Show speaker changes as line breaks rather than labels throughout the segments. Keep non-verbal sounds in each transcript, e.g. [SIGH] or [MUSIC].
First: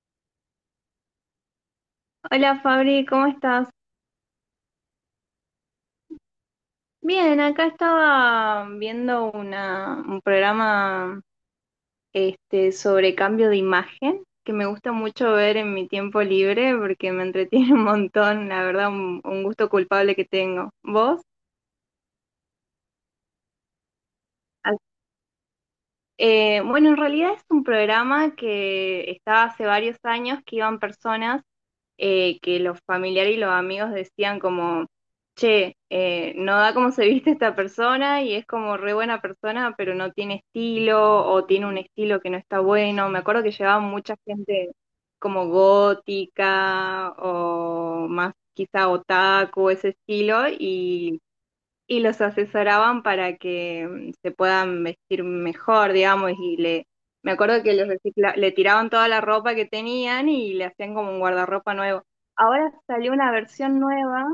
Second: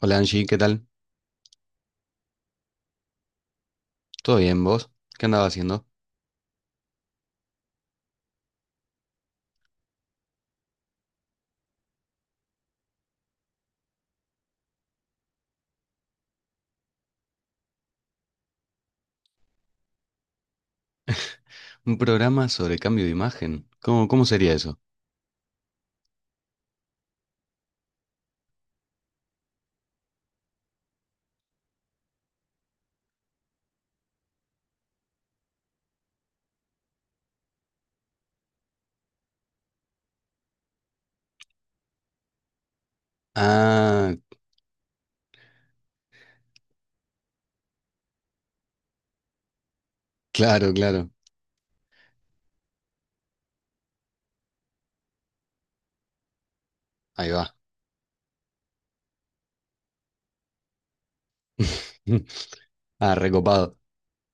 Hola Angie, ¿qué tal?
Hola Fabri, ¿cómo estás?
¿Todo bien vos? ¿Qué andaba haciendo?
Bien, acá estaba viendo un programa sobre cambio de imagen que me gusta mucho ver en mi tiempo libre porque me entretiene [LAUGHS] un montón, la verdad, un gusto culpable que tengo. ¿Vos?
Un programa sobre cambio de imagen. ¿Cómo sería
Ah,
eso?
bueno, en realidad es un programa que estaba hace varios años que iban personas que los familiares y los amigos decían como, che, no da como se viste esta persona y es como re buena persona, pero no tiene estilo o tiene un estilo que no está bueno. Me acuerdo que llevaba
Ah,
mucha gente como gótica o más quizá otaku, ese estilo,
claro, claro.
y los asesoraban para que se puedan vestir mejor, digamos,
Ahí
me
va.
acuerdo que le tiraban toda la ropa que tenían y le hacían como un guardarropa nuevo.
[LAUGHS]
Ahora salió
Ah,
una
recopado.
versión nueva,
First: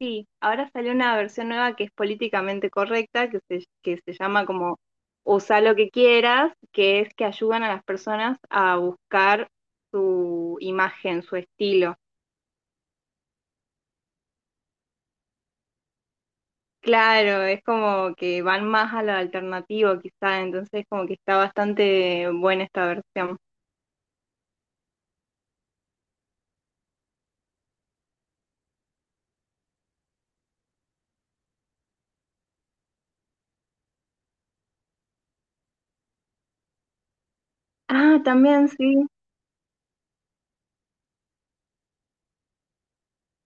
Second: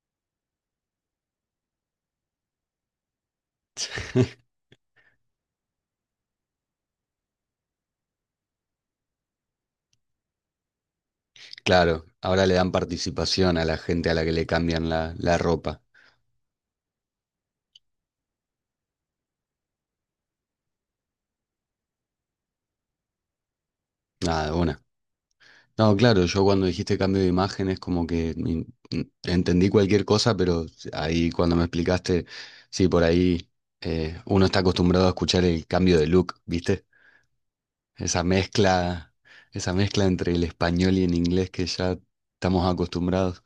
sí, ahora salió una versión nueva que es políticamente correcta, que se llama
[LAUGHS]
como usa lo que quieras, que es que ayudan a las personas a buscar su imagen, su estilo.
Claro, ahora le dan participación a la gente a la que le cambian la ropa.
Claro, es como que van más a lo alternativo quizá, entonces como que está bastante buena esta versión.
Nada, una. No, claro, yo cuando dijiste cambio de imagen es como que entendí cualquier cosa, pero ahí cuando me explicaste, sí, por ahí uno está acostumbrado a escuchar el cambio de look, ¿viste?
Ah,
Esa
también sí.
mezcla, esa mezcla entre el español y el inglés que ya estamos acostumbrados.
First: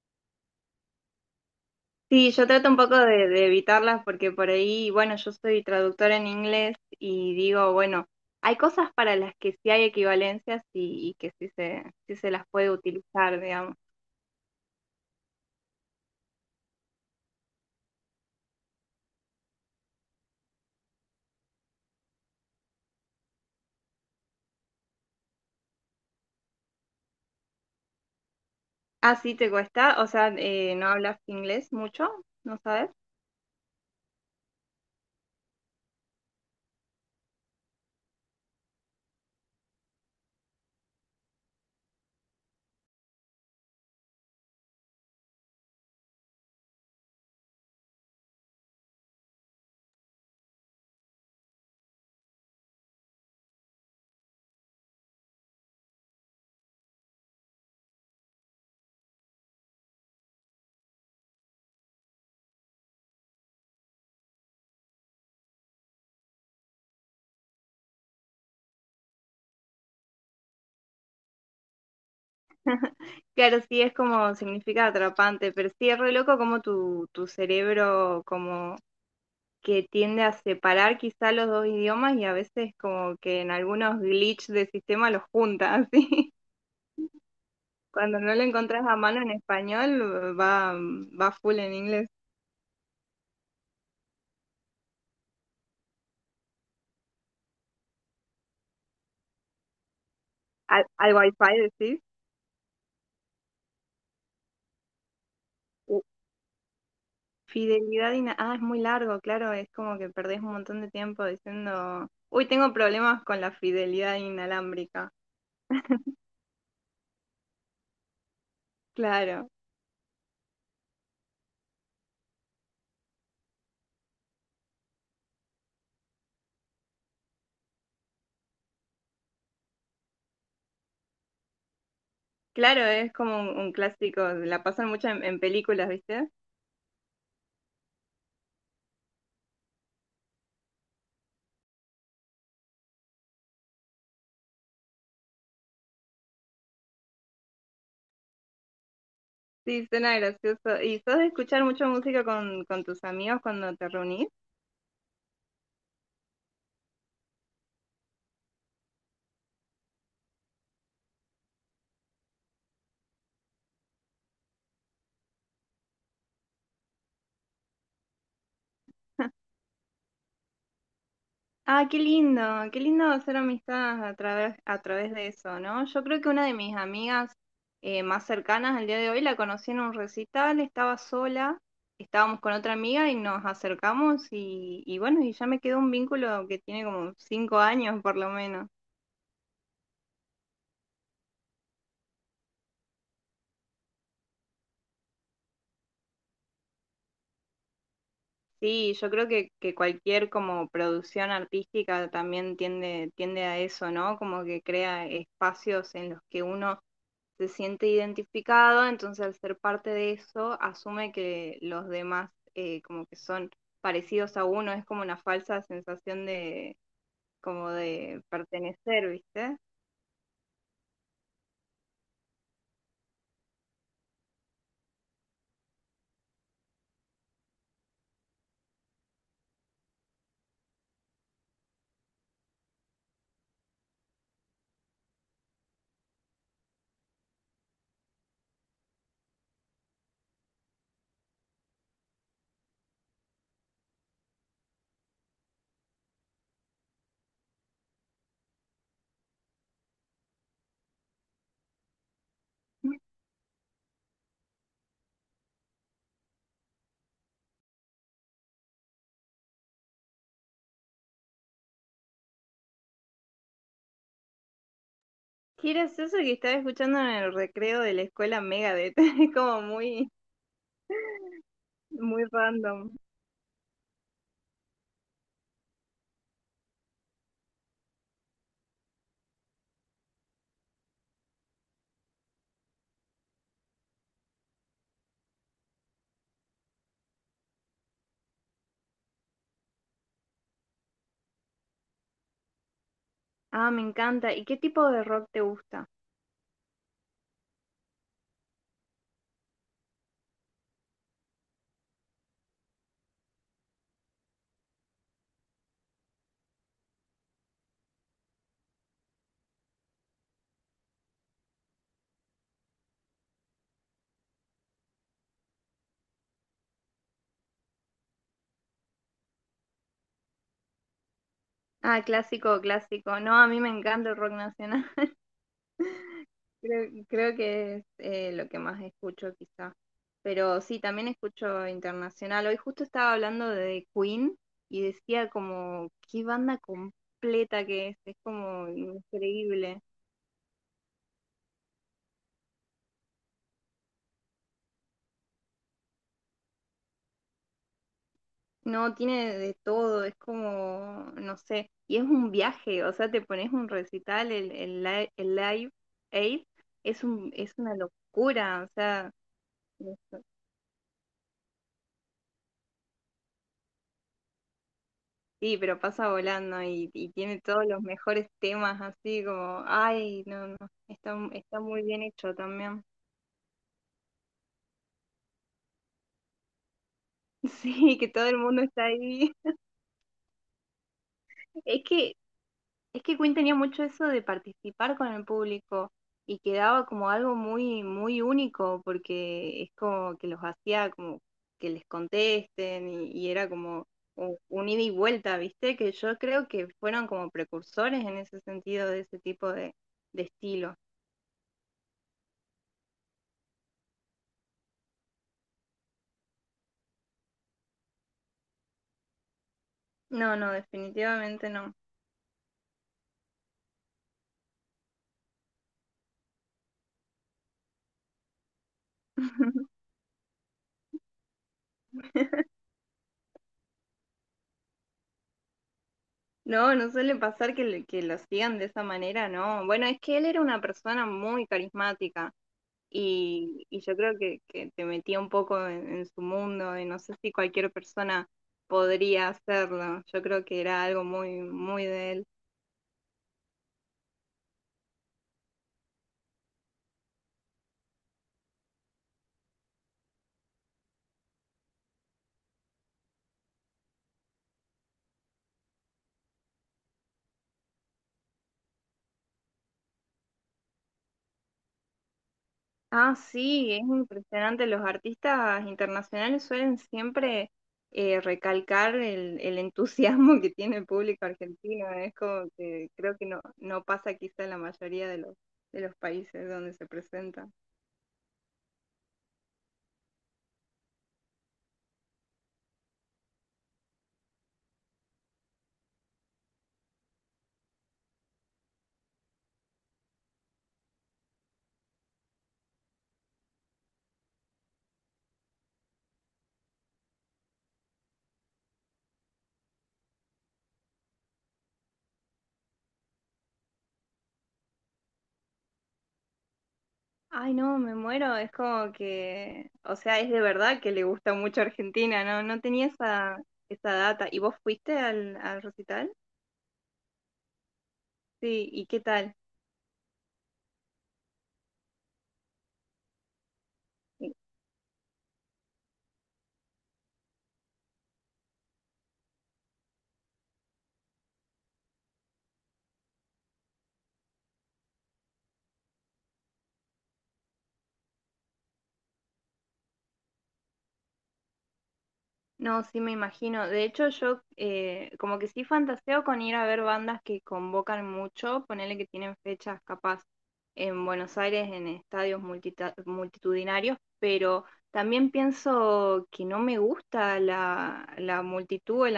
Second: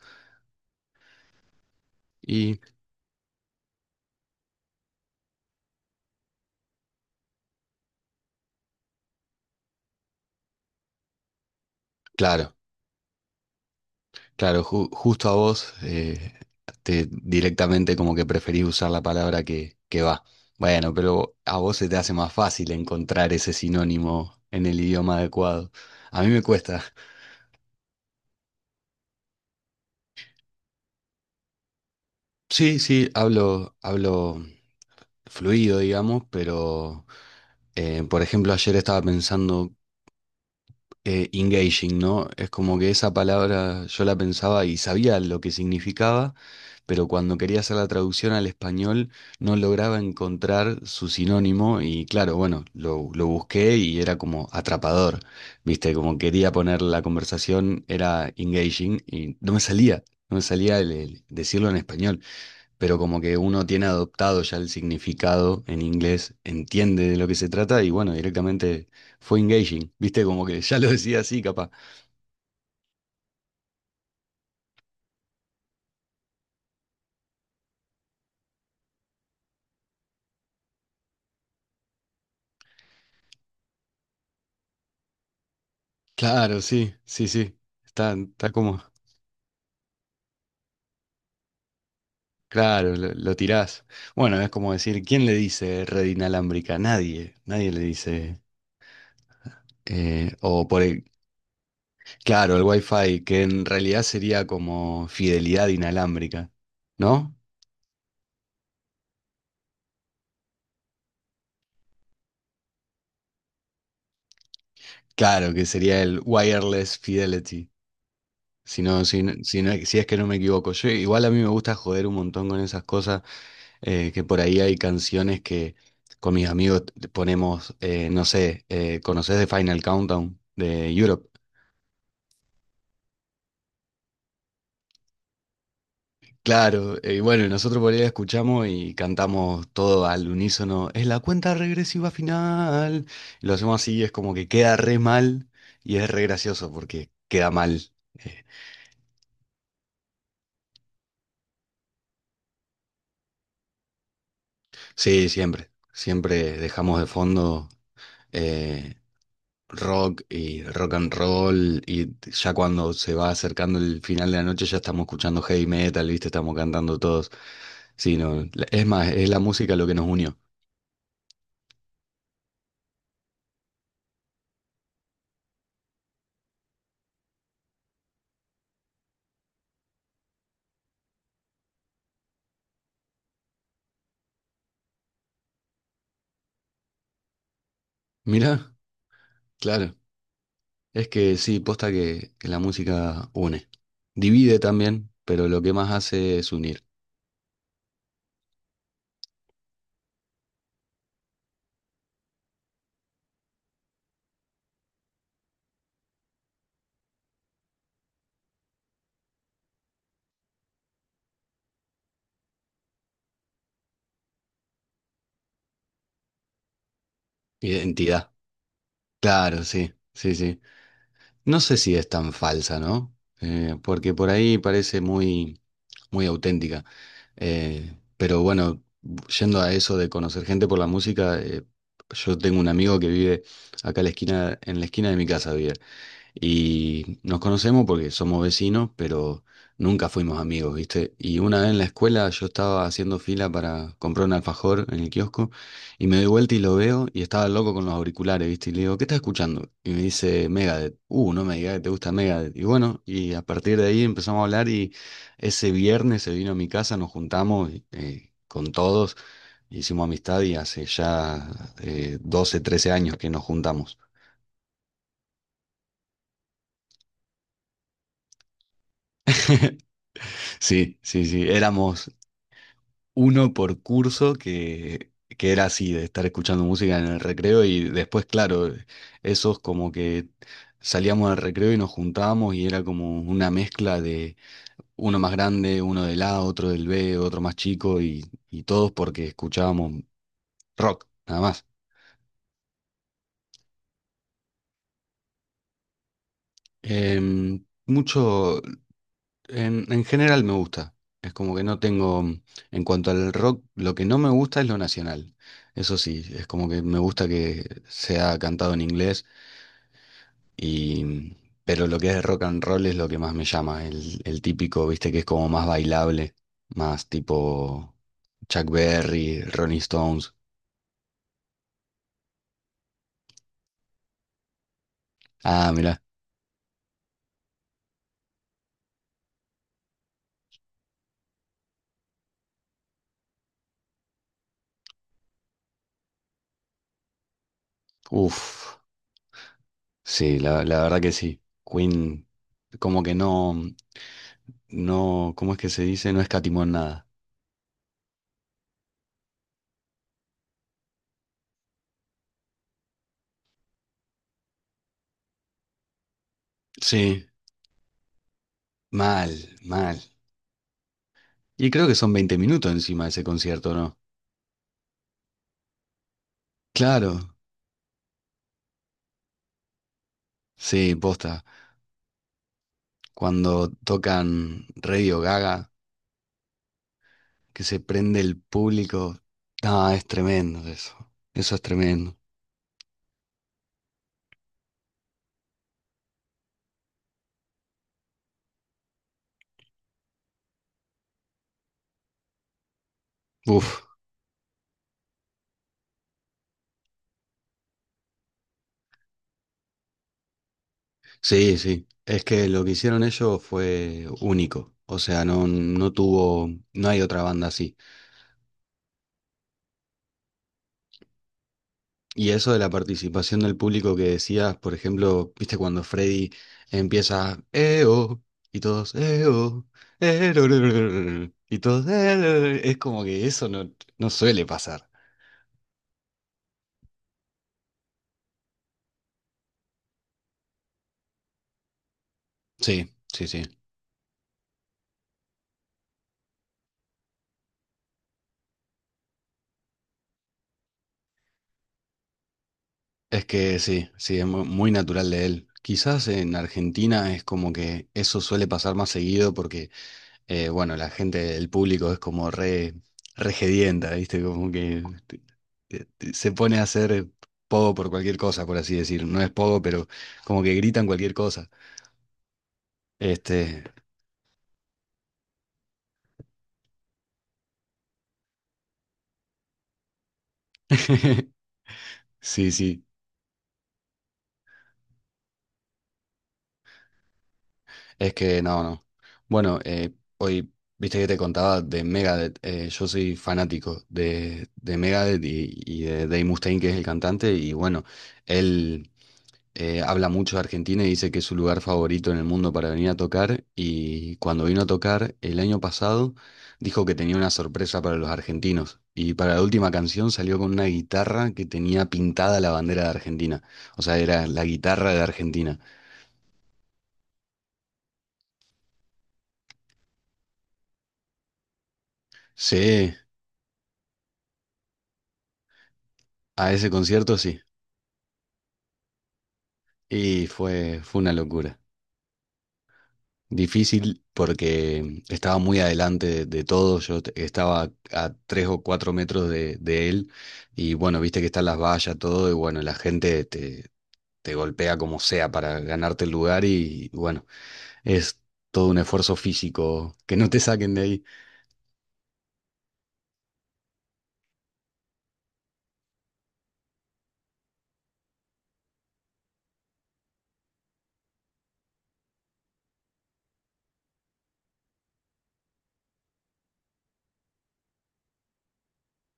Sí, yo
Y
trato un poco de evitarlas porque por ahí, bueno, yo soy traductora en inglés y digo, bueno, hay cosas para las que sí hay equivalencias y, y que sí se las
claro,
puede utilizar, digamos.
claro, justo a vos directamente como que preferís usar la palabra que va. Bueno, pero a vos se te hace más fácil encontrar ese sinónimo en el idioma adecuado. A mí me cuesta.
Ah, sí, te cuesta, o sea, no hablas inglés mucho, ¿no
Sí,
sabes?
sí, hablo fluido, digamos, pero por ejemplo ayer estaba pensando engaging, ¿no? Es como que esa palabra yo la pensaba y sabía lo que significaba, pero cuando quería hacer la traducción al español no lograba encontrar su sinónimo y claro, bueno, lo busqué y era como atrapador, ¿viste? Como quería poner la conversación, era engaging y no me salía el decirlo en español, pero como que uno tiene adoptado ya el significado en inglés, entiende de lo que se trata y bueno, directamente fue engaging, ¿viste? Como que ya lo decía así, capaz.
Claro, sí, es como significa atrapante, pero sí es re loco como tu cerebro como que tiende a separar quizá los dos idiomas y a veces como que en algunos glitch de sistema los junta, así. [LAUGHS]
Claro, sí, sí, sí, está,
Cuando no lo
está como,
encontrás a mano en español, va full en inglés.
claro, lo tirás. Bueno, es como decir, ¿quién le dice red inalámbrica? Nadie le dice. eh, o por el,
Al wifi decís.
claro, el Wi-Fi, que en realidad sería como fidelidad
Uh,
inalámbrica, ¿no?
Ah, es muy largo, claro, es como que perdés un montón de tiempo diciendo, uy, tengo problemas con la fidelidad inalámbrica.
Claro, que sería el wireless fidelity. Si no,
Claro,
si es que no me equivoco. Yo, igual a mí me gusta joder un montón con esas cosas, que por ahí hay canciones que con mis amigos ponemos, no sé, ¿conocés The Final Countdown de Europe?
claro, es como un clásico, la pasan mucho en películas, ¿viste?
Claro, y bueno, nosotros por ahí la escuchamos y cantamos todo al unísono, es la cuenta regresiva final. Y lo hacemos así, es como que queda re mal y es re gracioso porque queda mal. Eh,
Sí, suena gracioso. ¿Y sos de escuchar mucha música con tus amigos cuando te reunís?
sí, siempre, siempre dejamos de fondo. eh, rock y rock and roll y ya cuando se va acercando el final de la noche ya estamos escuchando heavy metal, ¿viste? Estamos cantando todos. Sí, no, es más, es la música lo que nos unió.
Ah, qué lindo hacer amistades a través de eso, ¿no? Yo creo que una de mis amigas más cercanas al día de hoy la conocí en un recital, estaba sola, estábamos con otra amiga y nos acercamos y bueno, y ya me quedó un vínculo que tiene como 5 años por lo menos.
Mirá, claro, es que sí, posta que la música une. Divide también, pero lo que más hace es unir.
Sí, yo creo que cualquier como producción artística también tiende a eso, ¿no? Como que crea espacios en los que uno se siente identificado, entonces al ser parte de eso, asume que los demás como que son parecidos a uno, es como una falsa sensación de como de
Identidad.
pertenecer, ¿viste?
Claro, sí, sí, sí. No sé si es tan falsa, ¿no? Porque por ahí parece muy, muy auténtica. Pero bueno, yendo a eso de conocer gente por la música, yo tengo un amigo que vive acá a la esquina, en la esquina de mi casa vive. Y nos conocemos porque somos vecinos, pero nunca fuimos amigos, ¿viste? Y una vez en la escuela yo estaba haciendo fila para comprar un alfajor en el kiosco y me doy vuelta y lo veo y estaba loco con los auriculares, ¿viste? Y le digo, ¿qué estás escuchando? Y me dice Megadeth. No me digas que te gusta Megadeth. Y bueno, y a partir de ahí empezamos a hablar y ese viernes se vino a mi casa, nos juntamos con todos, hicimos amistad y hace ya 12, 13 años que nos juntamos.
Qué gracioso que estaba escuchando en el recreo de la escuela Megadeth, [LAUGHS]
[LAUGHS] Sí, sí, sí, éramos
muy random.
uno por curso que era así, de estar escuchando música en el recreo y después, claro, esos como que salíamos al recreo y nos juntábamos y era como una mezcla de uno más grande, uno del A, otro del B, otro más chico y todos porque escuchábamos rock, nada más.
Ah, me encanta. ¿Y qué tipo de rock te gusta?
Em, mucho. En general me gusta. Es como que no tengo, en cuanto al rock, lo que no me gusta es lo nacional. Eso sí, es como que me gusta que sea cantado en inglés y, pero lo que es rock and roll es lo que más me llama. El típico, viste, que es como más bailable, más tipo Chuck Berry, Ronnie Stones.
Ah, clásico, clásico. No, a mí me encanta el rock nacional. [LAUGHS]
Ah, mirá.
Creo que es lo que más escucho quizá. Pero sí, también escucho internacional. Hoy justo estaba hablando de Queen y decía como, qué banda completa que es. Es como
Uf.
increíble.
Sí, la verdad que sí. Queen, como que no, no, ¿cómo es que se dice? No escatimó en nada.
No, tiene de todo. Es como, no sé. Y es un viaje. O sea, te pones un recital, el Live Aid. Es
Sí,
un, es una locura. O sea...
mal, mal. Y creo que son 20 minutos encima de ese concierto, ¿no?
Sí, pero pasa volando y
Claro,
tiene todos los mejores temas así como, ay, no, no,
sí,
está,
posta.
está muy bien hecho también.
Cuando tocan Radio Gaga,
[LAUGHS]
que se
Sí, que
prende
todo
el
el mundo está
público.
ahí.
Ah, es tremendo eso. Eso es
Es que,
tremendo.
es que Queen tenía mucho eso de participar con el público y quedaba como algo muy, muy único porque es como que los hacía como que les contesten y era
Uf,
como un ida y vuelta, ¿viste? Que yo creo que fueron como precursores en ese sentido de ese tipo de estilo.
sí, sí. Es que lo que hicieron ellos fue único. O sea, no, no tuvo, no hay otra banda así.
No, no, definitivamente no.
Y eso de la participación del público que decías, por ejemplo, viste cuando Freddy empieza "Eo", y todos "Eo",
[LAUGHS]
"Erorororor", y todos "Erororor", es como que eso no suele pasar.
No, no suele pasar que, que lo sigan de esa manera, ¿no? Bueno, es que él era una persona muy carismática
Sí, sí, sí.
y yo creo que te metía un poco en su mundo y no sé si cualquier persona podría hacerlo. Yo creo que era algo muy, muy de él.
Es que sí, sí, es muy natural de él. Quizás en Argentina es como que eso suele pasar más seguido porque, bueno, la gente, el público es como re ¿viste? Como que eh, se pone a hacer pogo por cualquier cosa, por así decir. No es pogo, pero como que gritan cualquier cosa.
Ah,
Este,
sí, es impresionante. Los artistas internacionales suelen siempre recalcar el entusiasmo que tiene el público
[LAUGHS]
argentino, ¿eh? Es como
sí, sí,
que creo que no, no pasa quizá en la mayoría de los países donde se presentan.
es que no, no. Bueno, hoy, viste que te contaba de Megadeth. Yo soy fanático de Megadeth y de Dave Mustaine, que es el cantante, y bueno, él habla mucho de Argentina y dice que es su lugar favorito en el mundo para venir a tocar. Y cuando vino a tocar el año pasado, dijo que tenía una sorpresa para los argentinos. Y para la última canción salió con una guitarra que tenía pintada la bandera de Argentina. O sea, era la guitarra de Argentina.
Ay, no, me muero. Es como que, o sea, es de verdad que le gusta mucho Argentina, ¿no? No tenía
Sí,
esa, esa data. ¿Y vos fuiste al, al recital?
a ese concierto sí.
Sí, ¿y qué tal?
Y fue una locura. Difícil porque estaba muy adelante de todo, yo estaba a 3 o 4 metros de él y bueno, viste que están las vallas, todo y bueno, la gente te golpea como sea para ganarte el lugar y bueno, es todo un esfuerzo físico que no te saquen de ahí.
No, sí me imagino. De hecho, yo como que sí fantaseo con ir a ver bandas que convocan mucho, ponerle que tienen fechas capaz en Buenos Aires, en estadios multitudinarios, pero también pienso que no me gusta la multitud, el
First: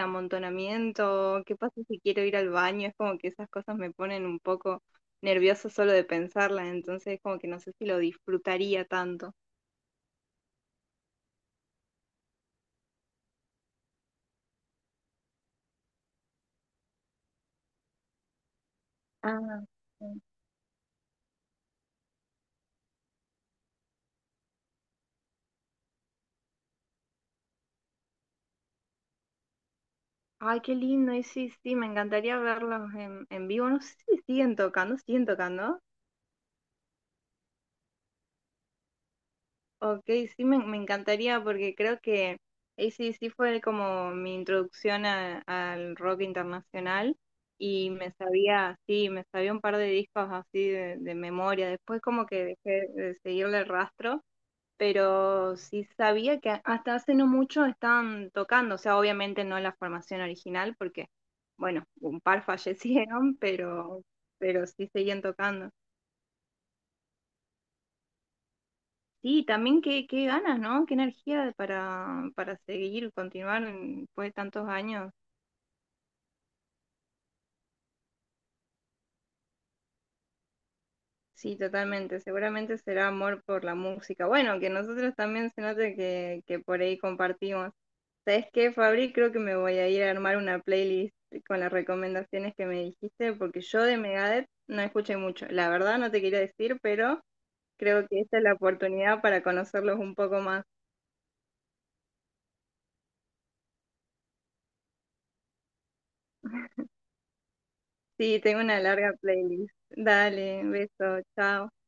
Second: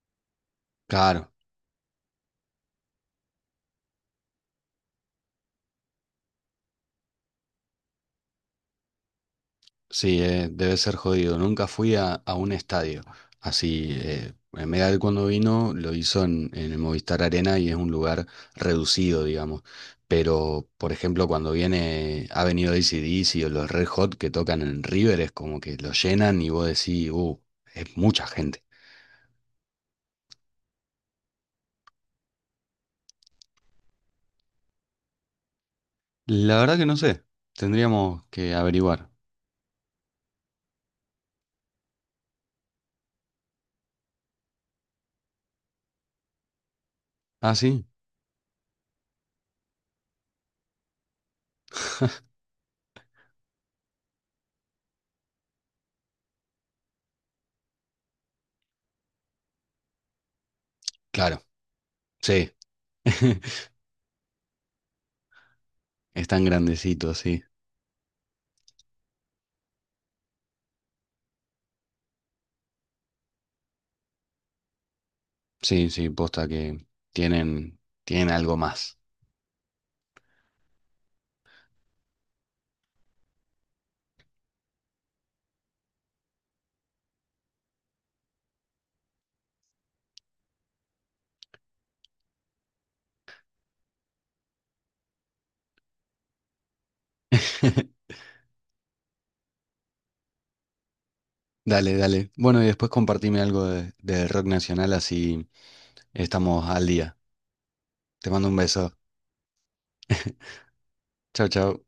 Claro.
amontonamiento, qué pasa si quiero ir al baño, es como que esas cosas me ponen un poco nerviosa solo de pensarlas, entonces como que no sé si lo disfrutaría tanto.
Sí, debe ser jodido. Nunca fui a un estadio. Así, en Medal cuando vino lo hizo en el Movistar Arena y es un lugar reducido, digamos.
Ah,
Pero, por ejemplo, cuando viene, ha venido AC/DC o los Red Hot que tocan en River, es como que lo llenan y vos decís, es mucha gente.
ay, qué lindo, y sí, sí, me encantaría verlos en vivo. No sé si siguen tocando, siguen tocando.
La verdad que no sé. Tendríamos que averiguar.
Ok, sí, me encantaría porque creo que sí fue como mi introducción al rock internacional
Ah, sí.
y me sabía, sí, me sabía un par de discos así de memoria. Después como
[LAUGHS]
que dejé de seguirle el rastro, pero sí sabía que hasta hace no mucho estaban tocando, o sea, obviamente no la formación original, porque,
Claro,
bueno, un par [LAUGHS]
sí.
fallecieron,
[LAUGHS]
pero sí seguían tocando.
Es tan grandecito, sí.
Sí, también qué, qué ganas, ¿no? Qué energía para seguir, continuar después de tantos años.
Sí, sí, posta que tienen, tienen algo más.
Sí, totalmente. Seguramente será amor por la música. Bueno, que nosotros también se note que por ahí compartimos. ¿Sabes qué, Fabri? Creo que me voy a ir a armar una playlist con las recomendaciones que me dijiste, porque yo de Megadeth no escuché mucho. La verdad no te quería decir, pero
[LAUGHS]
creo que esta es la oportunidad para conocerlos un poco más.
Dale, dale. Bueno, y después compartime algo del rock nacional, así estamos al día. Te
Sí,
mando un
tengo una
beso.
larga playlist. Dale, beso,
Chao,
chao.
chao.